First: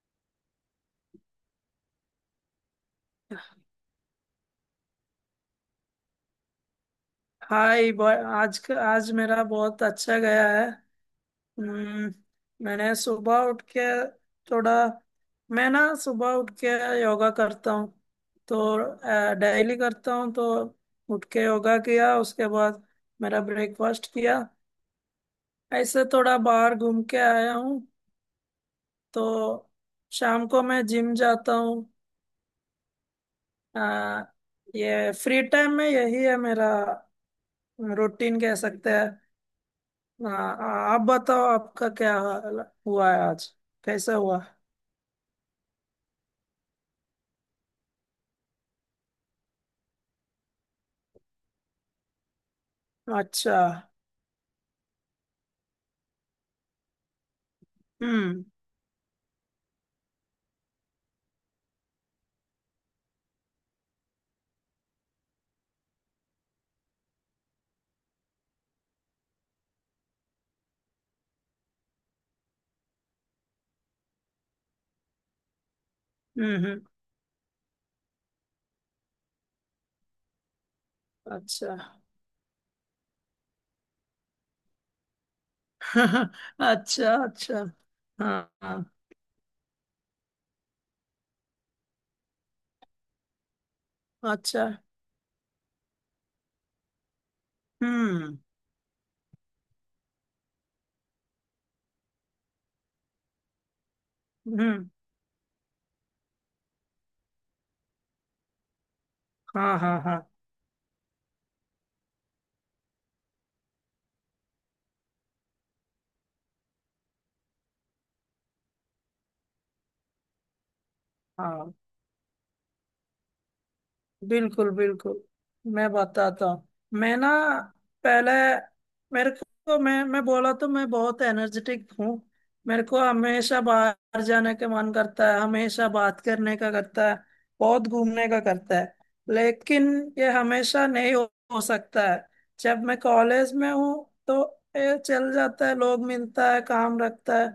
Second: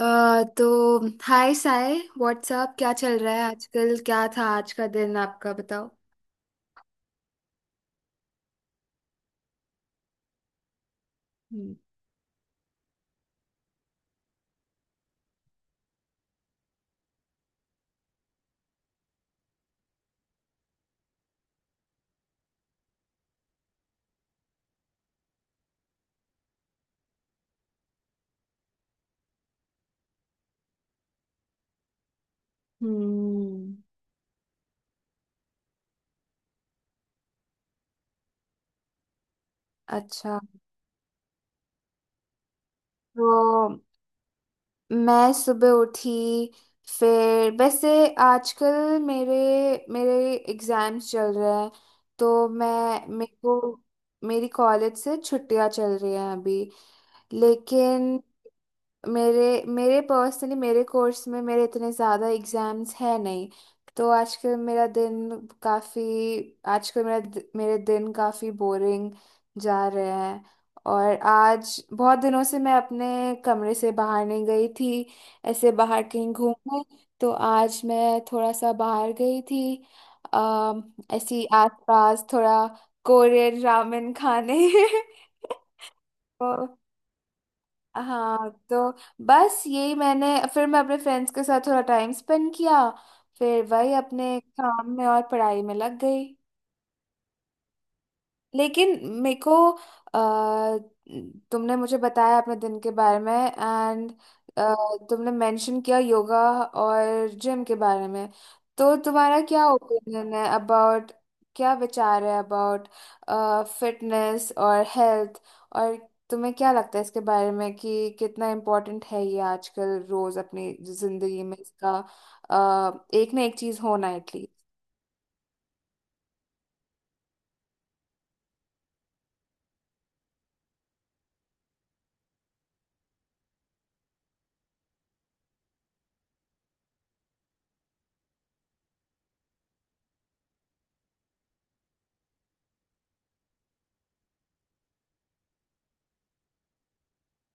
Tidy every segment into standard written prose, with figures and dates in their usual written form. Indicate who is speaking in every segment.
Speaker 1: तो हाय साय व्हाट्सअप, क्या चल रहा है आजकल? क्या था आज का दिन आपका, बताओ।
Speaker 2: हाय बॉय। आज मेरा बहुत अच्छा गया है।
Speaker 1: हम्म।
Speaker 2: हम्म, मैंने सुबह उठ के थोड़ा मैं ना सुबह उठ के योगा करता हूँ। तो डेली करता हूँ। तो उठ के योगा किया, उसके बाद मेरा ब्रेकफास्ट किया, ऐसे थोड़ा बाहर घूम के आया हूँ। तो शाम को मैं जिम जाता हूँ।
Speaker 1: हम्म,
Speaker 2: अ, ये फ्री टाइम में यही है, मेरा रूटीन कह सकते हैं।
Speaker 1: अच्छा।
Speaker 2: हाँ। हाँ, आप बताओ आपका क्या हाल हुआ है
Speaker 1: तो
Speaker 2: आज, कैसा हुआ?
Speaker 1: मैं सुबह उठी। फिर वैसे आजकल मेरे मेरे एग्जाम्स चल रहे हैं, तो मैं मेरे को
Speaker 2: अच्छा।
Speaker 1: मेरी कॉलेज से छुट्टियां चल रही हैं अभी। लेकिन
Speaker 2: हम्म।
Speaker 1: मेरे मेरे पर्सनली मेरे कोर्स में मेरे इतने ज़्यादा एग्जाम्स है नहीं, तो आजकल मेरा दिन काफ़ी आजकल मेरा दि- मेरे दिन काफ़ी बोरिंग जा रहे हैं। और आज बहुत दिनों से मैं अपने कमरे से बाहर नहीं गई थी, ऐसे बाहर कहीं
Speaker 2: हम्म। हम्म।
Speaker 1: घूमने। तो आज मैं थोड़ा सा बाहर गई थी, अम, ऐसी
Speaker 2: अच्छा।
Speaker 1: आसपास, थोड़ा कोरियन रामेन खाने तो
Speaker 2: अच्छा, अच्छा।
Speaker 1: हाँ,
Speaker 2: हाँ।
Speaker 1: तो
Speaker 2: हाँ,
Speaker 1: बस यही मैंने। फिर मैं अपने फ्रेंड्स के साथ थोड़ा टाइम स्पेंड किया, फिर वही अपने
Speaker 2: अच्छा।
Speaker 1: काम में और पढ़ाई में लग गई।
Speaker 2: हम्म।
Speaker 1: लेकिन अ, तुमने मुझे बताया अपने दिन के बारे में, एंड
Speaker 2: हम्म।
Speaker 1: तुमने मेंशन किया योगा और जिम के बारे में। तो तुम्हारा क्या
Speaker 2: हाँ। हाँ। हाँ।
Speaker 1: ओपिनियन है अबाउट, क्या विचार है अबाउट फिटनेस और हेल्थ, और तुम्हें क्या लगता है इसके बारे में कि कितना इम्पोर्टेंट है ये आजकल रोज अपनी जिंदगी में
Speaker 2: हाँ।
Speaker 1: इसका एक ना एक चीज होना एटलीस्ट।
Speaker 2: बिल्कुल, बिल्कुल। मैं बताता हूँ। मैं ना पहले, मेरे को मैं बोला तो मैं बहुत एनर्जेटिक हूँ। मेरे को हमेशा बाहर जाने का मन करता है, हमेशा बात करने का करता है, बहुत घूमने का करता है। लेकिन ये हमेशा नहीं हो सकता है। जब मैं कॉलेज में हूँ तो ये चल जाता है, लोग मिलता है, काम रखता है।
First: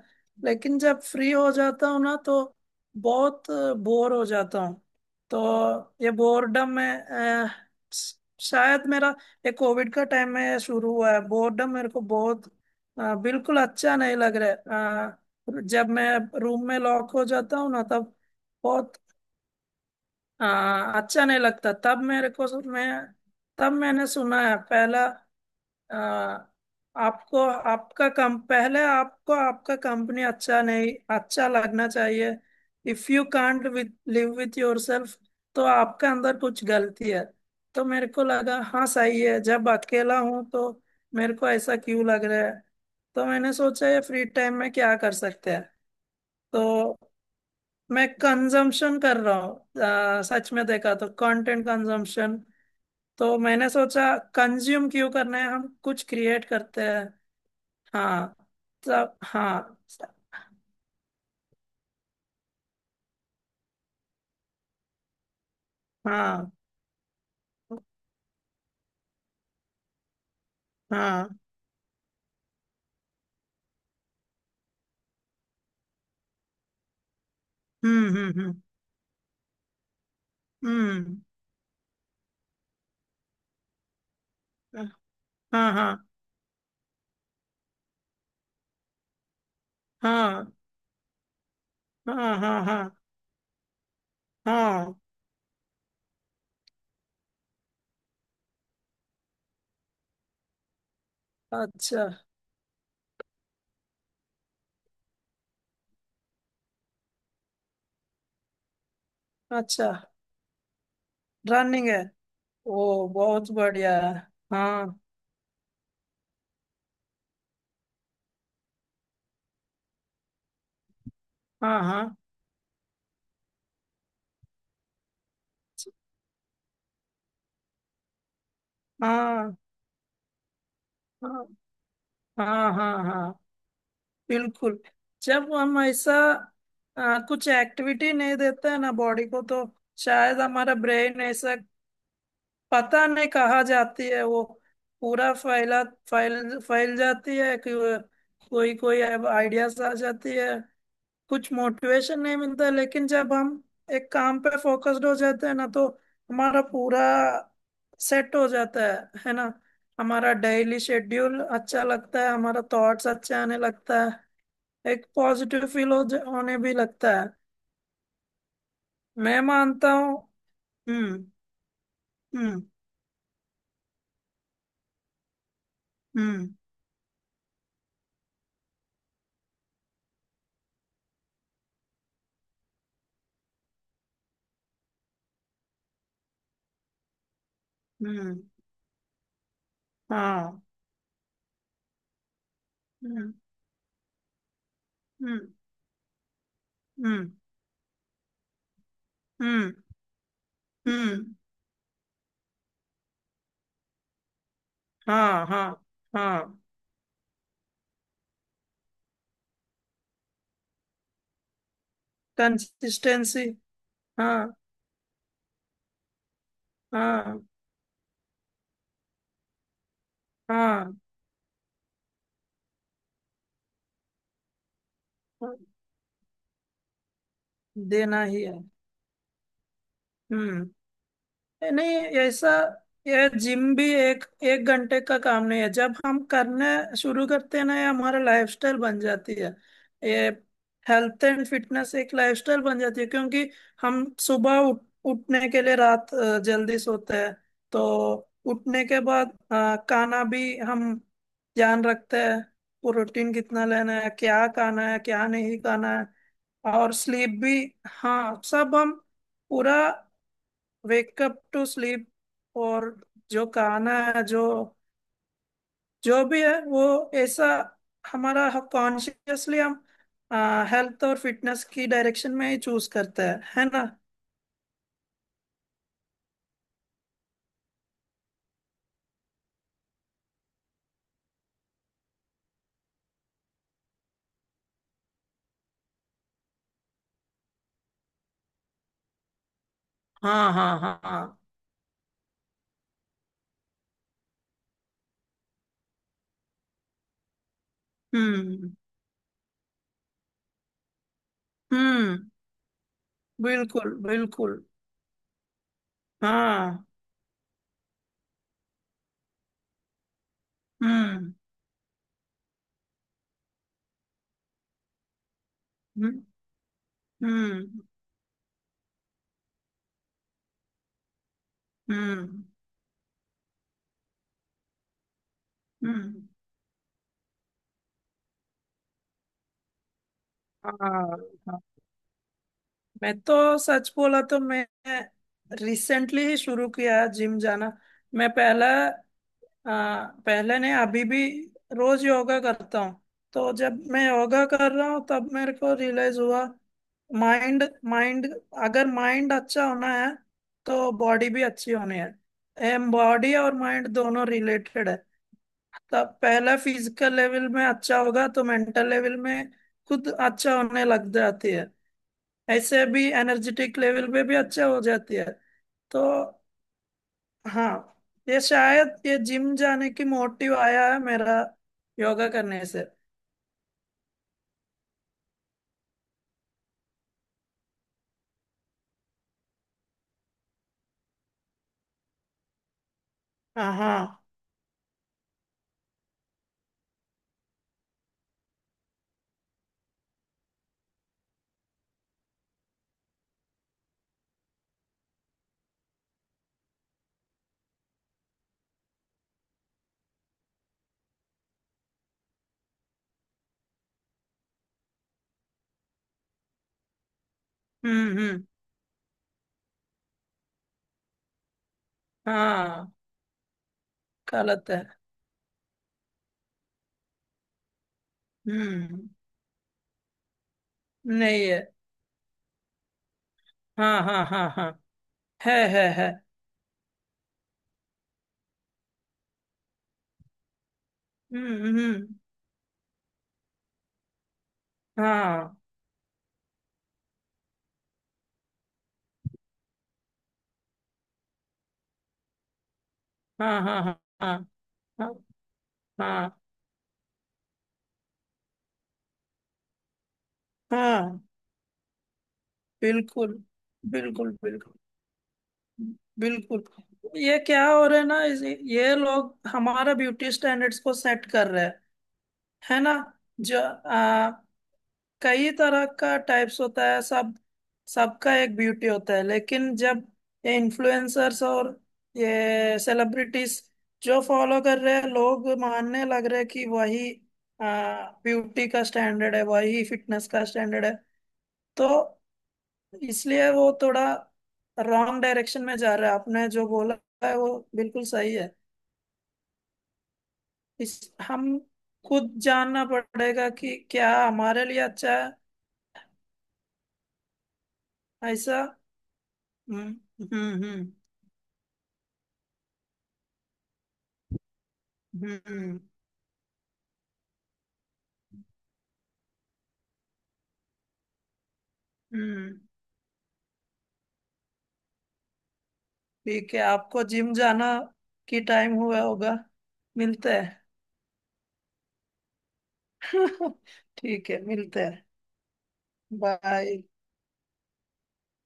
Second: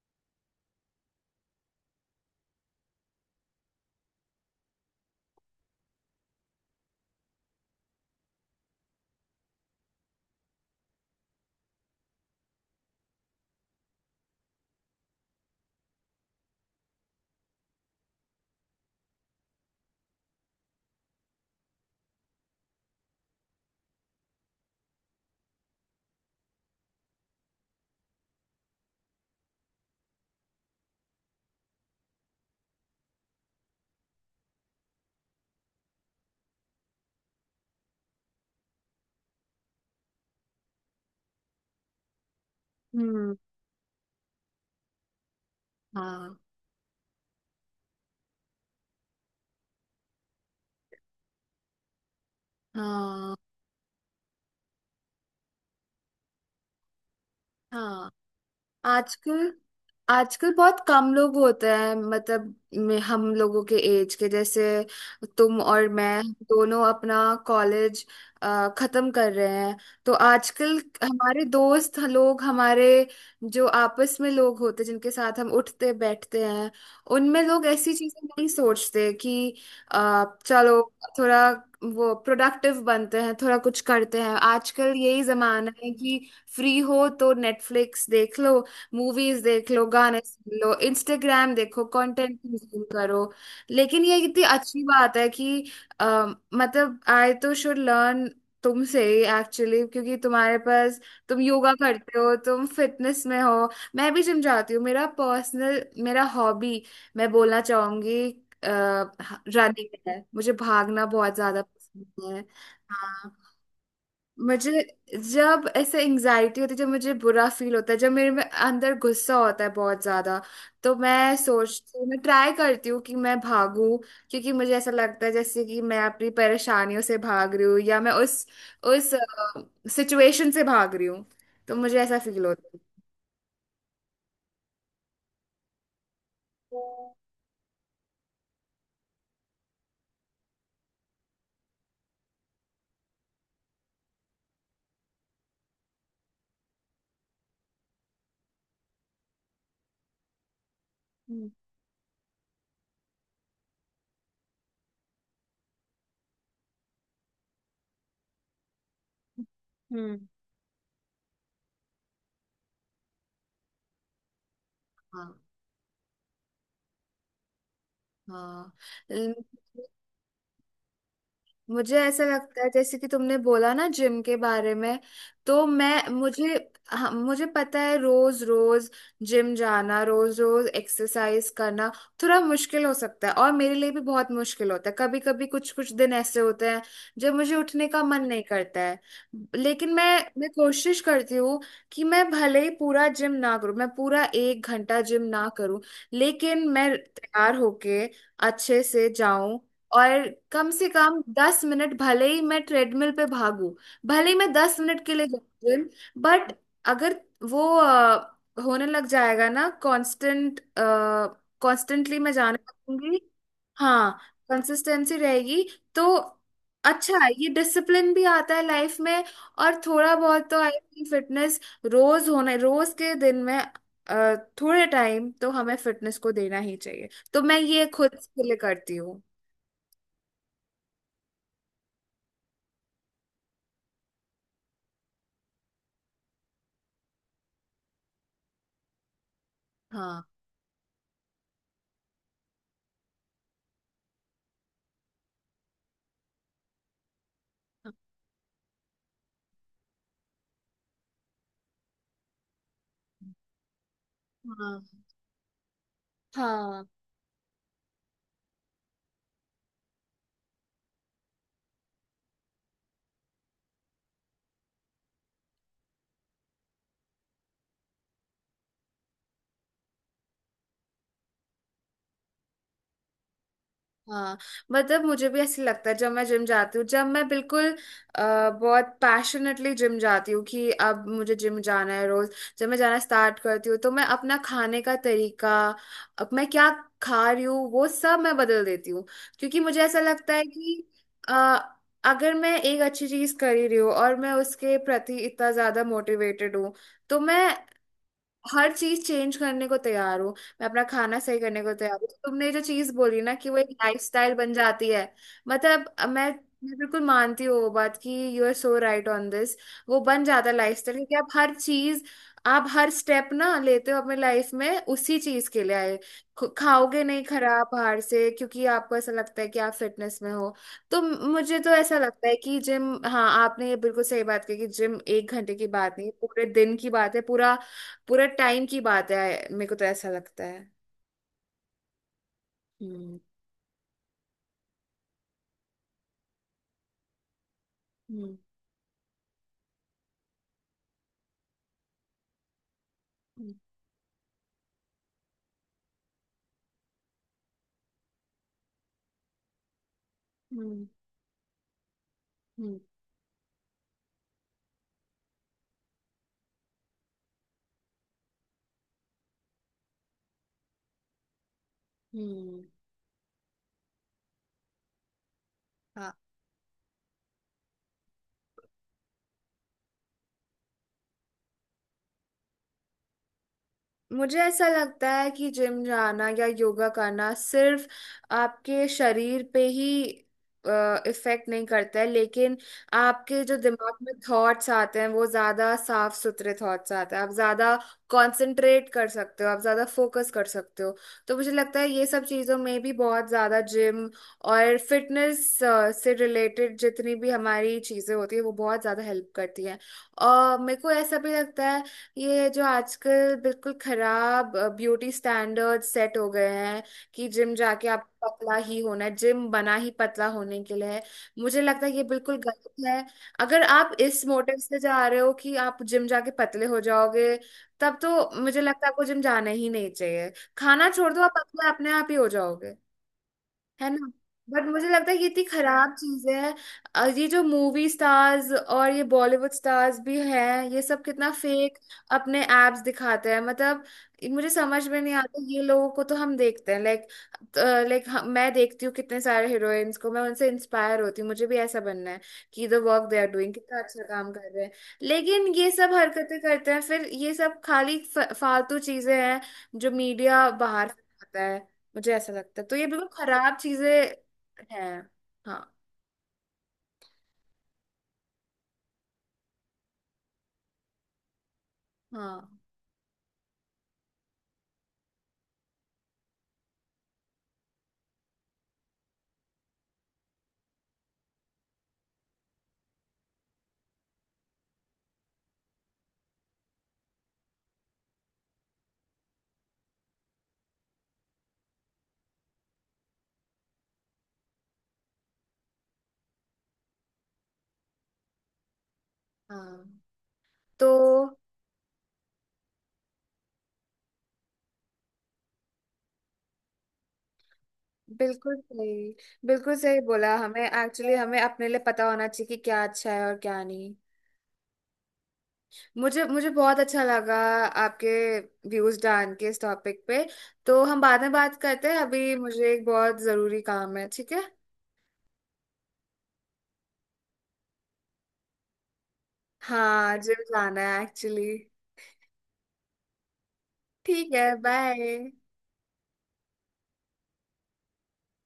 Speaker 2: लेकिन जब फ्री हो जाता हूँ ना तो बहुत बोर हो जाता हूँ। तो ये बोर्डम में, शायद मेरा ये कोविड का टाइम में ये शुरू हुआ है बोर्डम, मेरे को बहुत बिल्कुल अच्छा नहीं लग रहा है। जब मैं रूम में लॉक हो जाता हूँ ना तब बहुत अ, अच्छा नहीं लगता तब मेरे को। मैं तब मैंने सुना है पहला, आ, आपको आपका कम पहले, आपको आपका कंपनी अच्छा नहीं, अच्छा लगना चाहिए। If you can't with live with yourself, तो आपका अंदर कुछ गलती है। तो मेरे को लगा हाँ सही है, जब अकेला हूं तो मेरे को ऐसा क्यों लग रहा है। तो
Speaker 1: हम्म।
Speaker 2: मैंने सोचा ये फ्री टाइम में क्या कर सकते हैं।
Speaker 1: हाँ,
Speaker 2: तो मैं कंजम्पशन कर रहा हूँ, सच में देखा तो कंटेंट कंजम्पशन।
Speaker 1: हाँ,
Speaker 2: तो मैंने सोचा, कंज्यूम क्यों करना है, हम कुछ क्रिएट करते हैं।
Speaker 1: हाँ।
Speaker 2: हाँ सब,
Speaker 1: आजकल
Speaker 2: हाँ सब।
Speaker 1: आजकल बहुत कम लोग होते हैं, मतलब हम लोगों के एज के जैसे, तुम और मैं हम
Speaker 2: हाँ।
Speaker 1: दोनों अपना कॉलेज खत्म कर रहे हैं। तो आजकल
Speaker 2: हाँ।
Speaker 1: हमारे दोस्त लोग, हमारे जो आपस में लोग होते हैं जिनके साथ हम उठते बैठते हैं, उनमें लोग ऐसी
Speaker 2: हम्म।
Speaker 1: चीजें नहीं
Speaker 2: हम्म।
Speaker 1: सोचते कि चलो
Speaker 2: हम्म।
Speaker 1: थोड़ा वो प्रोडक्टिव बनते हैं, थोड़ा कुछ करते हैं।
Speaker 2: हम्म।
Speaker 1: आजकल यही जमाना
Speaker 2: हाँ।
Speaker 1: है
Speaker 2: हाँ।
Speaker 1: कि फ्री हो तो नेटफ्लिक्स देख लो, मूवीज देख लो, गाने
Speaker 2: हाँ।
Speaker 1: सुन लो, इंस्टाग्राम देखो,
Speaker 2: हाँ।
Speaker 1: कंटेंट
Speaker 2: हाँ। हाँ।
Speaker 1: कंज्यूम
Speaker 2: हाँ।
Speaker 1: करो। लेकिन ये कितनी अच्छी
Speaker 2: हाँ,
Speaker 1: बात है कि अ, मतलब आई तो शुड लर्न तुमसे ही एक्चुअली, क्योंकि तुम्हारे पास, तुम योगा
Speaker 2: अच्छा,
Speaker 1: करते हो, तुम फिटनेस में हो। मैं भी जिम जाती हूँ, मेरा पर्सनल मेरा हॉबी मैं बोलना चाहूंगी
Speaker 2: अच्छा।
Speaker 1: रनिंग है, मुझे भागना बहुत ज्यादा
Speaker 2: रनिंग है?
Speaker 1: पसंद है।
Speaker 2: ओ बहुत
Speaker 1: हाँ।
Speaker 2: बढ़िया है।
Speaker 1: मुझे
Speaker 2: हाँ।
Speaker 1: जब ऐसे एंजाइटी होती है, जब मुझे बुरा फील होता है, जब मेरे में अंदर गुस्सा होता है बहुत ज्यादा, तो मैं
Speaker 2: हाँ।
Speaker 1: सोचती हूँ,
Speaker 2: हाँ।
Speaker 1: मैं ट्राई करती हूँ कि मैं भागूं। क्योंकि मुझे ऐसा लगता है जैसे कि मैं अपनी परेशानियों से भाग रही हूँ, या मैं उस
Speaker 2: हाँ।
Speaker 1: सिचुएशन से भाग रही हूँ।
Speaker 2: हाँ।
Speaker 1: तो मुझे ऐसा फील होता
Speaker 2: हाँ। हाँ।
Speaker 1: है।
Speaker 2: हाँ। बिल्कुल। जब हम ऐसा कुछ एक्टिविटी नहीं देते हैं ना बॉडी को, तो शायद हमारा ब्रेन ऐसा, पता नहीं कहाँ जाती है वो, पूरा फैला, फैल फैल जाती है कि कोई कोई आइडियाज आ जाती है,
Speaker 1: हम्म।
Speaker 2: कुछ मोटिवेशन नहीं मिलता। लेकिन जब हम एक काम पे फोकस्ड हो जाते हैं ना तो हमारा पूरा सेट हो जाता है ना।
Speaker 1: हम्म।
Speaker 2: हमारा डेली शेड्यूल अच्छा लगता है, हमारा थॉट्स अच्छे आने लगता है, एक
Speaker 1: हाँ,
Speaker 2: पॉजिटिव फील हो होने भी लगता है।
Speaker 1: हाँ।
Speaker 2: मैं मानता हूँ। हम्म।
Speaker 1: मुझे ऐसा लगता
Speaker 2: हम्म।
Speaker 1: है जैसे कि तुमने बोला ना जिम के बारे में, तो मैं,
Speaker 2: हम्म।
Speaker 1: मुझे हाँ, मुझे पता है रोज रोज जिम जाना, रोज रोज एक्सरसाइज करना थोड़ा मुश्किल हो सकता है, और मेरे लिए भी बहुत मुश्किल होता है। कभी कभी कुछ कुछ दिन ऐसे होते हैं जब मुझे उठने का मन
Speaker 2: हम्म।
Speaker 1: नहीं करता है। लेकिन मैं
Speaker 2: हाँ।
Speaker 1: कोशिश करती हूँ कि मैं भले ही पूरा जिम
Speaker 2: हम्म।
Speaker 1: ना करूँ, मैं पूरा 1 घंटा जिम ना
Speaker 2: हम्म।
Speaker 1: करूँ, लेकिन मैं
Speaker 2: हम्म।
Speaker 1: तैयार होके अच्छे से जाऊं।
Speaker 2: हम्म।
Speaker 1: और कम से कम
Speaker 2: हम्म।
Speaker 1: 10 मिनट भले ही मैं ट्रेडमिल पे भागू, भले ही मैं 10 मिनट के लिए जाऊँ
Speaker 2: हाँ। हाँ।
Speaker 1: जिम, बट
Speaker 2: हाँ।
Speaker 1: अगर वो होने लग जाएगा ना कांस्टेंट, कांस्टेंटली मैं जाने लगूंगी,
Speaker 2: कंसिस्टेंसी।
Speaker 1: हाँ
Speaker 2: हाँ।
Speaker 1: कंसिस्टेंसी रहेगी, तो अच्छा है।
Speaker 2: हाँ,
Speaker 1: ये डिसिप्लिन भी आता है लाइफ में, और थोड़ा बहुत तो आई
Speaker 2: हाँ,
Speaker 1: थिंक फिटनेस रोज होना, रोज के दिन में अ, थोड़े टाइम तो
Speaker 2: हाँ।
Speaker 1: हमें फिटनेस को देना ही चाहिए, तो मैं ये खुद
Speaker 2: देना ही
Speaker 1: के
Speaker 2: है।
Speaker 1: लिए करती हूँ।
Speaker 2: हम्म। नहीं, ऐसा यह जिम भी एक एक घंटे का काम नहीं है। जब हम करने शुरू करते हैं ना ये हमारा लाइफस्टाइल बन जाती है।
Speaker 1: हाँ,
Speaker 2: ये हेल्थ एंड फिटनेस एक लाइफस्टाइल बन जाती है, क्योंकि हम सुबह उठने के लिए रात जल्दी सोते हैं। तो
Speaker 1: हाँ,
Speaker 2: उठने के बाद खाना भी हम ध्यान रखते हैं, प्रोटीन कितना लेना है, क्या खाना है, क्या नहीं खाना है।
Speaker 1: हाँ,
Speaker 2: और स्लीप भी। हाँ, सब हम पूरा, वेकअप टू स्लीप। और जो गाना है, जो जो भी है वो, ऐसा हमारा, कॉन्शियसली हम हेल्थ और फिटनेस की डायरेक्शन में ही चूज करते हैं, है ना।
Speaker 1: हाँ। मतलब मुझे भी ऐसे लगता है जब मैं जिम जाती हूँ, जब मैं बिल्कुल बहुत पैशनेटली जिम जाती हूँ कि अब मुझे जिम जाना है रोज, जब मैं जाना स्टार्ट करती हूँ, तो मैं अपना खाने का तरीका, अब मैं क्या खा रही हूँ वो सब मैं बदल देती हूँ। क्योंकि मुझे ऐसा लगता है
Speaker 2: हाँ। हाँ।
Speaker 1: कि
Speaker 2: हाँ।
Speaker 1: अ,
Speaker 2: हाँ।
Speaker 1: अगर मैं एक अच्छी चीज कर ही रही हूँ और मैं उसके प्रति इतना ज्यादा मोटिवेटेड हूँ, तो मैं हर
Speaker 2: हम्म।
Speaker 1: चीज चेंज करने को तैयार हूँ। मैं अपना खाना सही करने को तैयार हूँ।
Speaker 2: हम्म।
Speaker 1: तुमने जो चीज बोली ना कि वो एक
Speaker 2: बिल्कुल,
Speaker 1: लाइफस्टाइल बन
Speaker 2: बिल्कुल।
Speaker 1: जाती है, मतलब मैं
Speaker 2: हाँ।
Speaker 1: बिल्कुल मानती हूँ वो बात कि you are so right on this. वो बन जाता है लाइफस्टाइल, क्योंकि आप
Speaker 2: हम्म।
Speaker 1: हर चीज, आप हर स्टेप ना लेते हो अपने लाइफ में उसी चीज के लिए। आए
Speaker 2: हम्म।
Speaker 1: खाओगे नहीं खराब
Speaker 2: हम्म।
Speaker 1: बाहर से, क्योंकि आपको ऐसा लगता है कि आप फिटनेस में हो। तो मुझे तो ऐसा लगता है
Speaker 2: हम्म।
Speaker 1: कि जिम, हाँ आपने ये बिल्कुल सही बात कही कि जिम 1 घंटे की बात नहीं है,
Speaker 2: हम्म,
Speaker 1: पूरे दिन की बात है, पूरा पूरा टाइम की बात है। मेरे को तो ऐसा लगता है।
Speaker 2: हाँ। हाँ।
Speaker 1: हम्म।
Speaker 2: मैं तो सच बोला तो मैं रिसेंटली ही शुरू किया जिम जाना। मैं
Speaker 1: हम्म।
Speaker 2: पहले, पहले नहीं, अभी भी रोज योगा करता हूँ। तो
Speaker 1: हम्म।
Speaker 2: जब मैं योगा कर रहा हूँ तब मेरे को रियलाइज हुआ, माइंड, माइंड, अगर माइंड अच्छा होना है
Speaker 1: हम्म।
Speaker 2: तो बॉडी भी अच्छी होनी है।
Speaker 1: हम्म,
Speaker 2: एम, बॉडी और माइंड दोनों रिलेटेड है। तब पहला फिजिकल लेवल में अच्छा होगा तो मेंटल लेवल में खुद अच्छा होने लग जाती है।
Speaker 1: हम्म,
Speaker 2: ऐसे भी एनर्जेटिक लेवल पे भी अच्छा हो जाती है। तो हाँ, ये शायद ये जिम जाने की मोटिव आया है मेरा, योगा करने से।
Speaker 1: मुझे ऐसा लगता है कि जिम जाना या योगा करना सिर्फ आपके शरीर पे ही इफेक्ट नहीं करता है, लेकिन आपके जो
Speaker 2: हाँ।
Speaker 1: दिमाग में
Speaker 2: हाँ।
Speaker 1: थॉट्स आते हैं वो ज्यादा साफ सुथरे थॉट्स आते हैं, आप ज्यादा कंसंट्रेट कर सकते हो, आप ज्यादा फोकस कर सकते हो। तो मुझे लगता है ये सब चीजों में भी बहुत ज्यादा जिम और फिटनेस से रिलेटेड जितनी भी हमारी चीजें होती है वो बहुत ज्यादा हेल्प करती हैं। और मेरे को ऐसा भी लगता है ये जो आजकल बिल्कुल खराब ब्यूटी स्टैंडर्ड सेट हो गए हैं कि जिम जाके आप
Speaker 2: हम्म। हम्म।
Speaker 1: पतला ही होना है, जिम बना ही पतला होने के लिए है, मुझे लगता है ये बिल्कुल गलत
Speaker 2: हाँ।
Speaker 1: है। अगर आप इस मोटिव
Speaker 2: गलत
Speaker 1: से
Speaker 2: है।
Speaker 1: जा रहे हो कि आप जिम जाके पतले हो जाओगे, तब तो मुझे लगता है आपको
Speaker 2: हम्म।
Speaker 1: जिम जाना ही नहीं चाहिए। खाना छोड़ दो, आप
Speaker 2: नहीं है।
Speaker 1: पतले अपने आप ही हो जाओगे, है
Speaker 2: हाँ।
Speaker 1: ना?
Speaker 2: हाँ। हाँ।
Speaker 1: बट
Speaker 2: हाँ।
Speaker 1: मुझे लगता है कि इतनी
Speaker 2: है, है,
Speaker 1: खराब
Speaker 2: है।
Speaker 1: चीज है ये जो मूवी स्टार्स और ये बॉलीवुड स्टार्स भी हैं, ये सब कितना
Speaker 2: हम्म।
Speaker 1: फेक
Speaker 2: हम्म।
Speaker 1: अपने एप्स दिखाते हैं, मतलब मुझे समझ में नहीं आता।
Speaker 2: हाँ।
Speaker 1: ये लोगों को तो हम देखते हैं लाइक लाइक मैं देखती हूँ कितने सारे हीरोइंस को, मैं उनसे इंस्पायर होती हूँ, मुझे भी ऐसा बनना है कि the work they are doing,
Speaker 2: हाँ।
Speaker 1: कितना
Speaker 2: हाँ। हाँ।
Speaker 1: अच्छा काम
Speaker 2: हाँ।
Speaker 1: कर रहे हैं।
Speaker 2: हाँ।
Speaker 1: लेकिन ये सब
Speaker 2: हाँ।
Speaker 1: हरकतें करते हैं, फिर ये सब खाली फालतू चीजें हैं जो मीडिया बाहर
Speaker 2: हाँ,
Speaker 1: फैलाता है, मुझे ऐसा लगता है। तो ये बिल्कुल
Speaker 2: बिल्कुल,
Speaker 1: खराब चीजें
Speaker 2: बिल्कुल। बिल्कुल,
Speaker 1: हैं। हाँ।
Speaker 2: बिल्कुल। ये क्या हो रहा है ना, ये लोग हमारा ब्यूटी स्टैंडर्ड्स को सेट कर रहे हैं,
Speaker 1: हाँ,
Speaker 2: है ना। जो कई तरह का टाइप्स होता है, सब, सबका एक ब्यूटी होता है। लेकिन जब ये इन्फ्लुएंसर्स और ये सेलिब्रिटीज जो फॉलो कर रहे हैं, लोग मानने लग रहे हैं कि वही ब्यूटी का स्टैंडर्ड है, वही फिटनेस का स्टैंडर्ड है। तो इसलिए वो थोड़ा रॉन्ग डायरेक्शन में जा रहा है। आपने जो बोला है वो बिल्कुल सही है।
Speaker 1: हाँ।
Speaker 2: इस,
Speaker 1: तो
Speaker 2: हम खुद जानना पड़ेगा कि क्या हमारे लिए अच्छा है,
Speaker 1: बिल्कुल
Speaker 2: ऐसा।
Speaker 1: सही, बिल्कुल
Speaker 2: हम्म।
Speaker 1: सही बोला। हमें
Speaker 2: हम्म। हम्म।
Speaker 1: एक्चुअली हमें अपने लिए पता होना चाहिए कि क्या अच्छा है और क्या नहीं।
Speaker 2: हम्म।
Speaker 1: मुझे मुझे बहुत अच्छा लगा आपके व्यूज जान के इस टॉपिक पे। तो हम बाद में बात करते हैं, अभी
Speaker 2: हम्म।
Speaker 1: मुझे एक बहुत जरूरी काम है, ठीक है?
Speaker 2: ठीक है, आपको जिम जाना की टाइम हुआ होगा।
Speaker 1: हाँ,
Speaker 2: मिलते
Speaker 1: जिम जाना है एक्चुअली।
Speaker 2: हैं। ठीक
Speaker 1: ठीक
Speaker 2: है,
Speaker 1: है,
Speaker 2: मिलते हैं।
Speaker 1: बाय।
Speaker 2: बाय।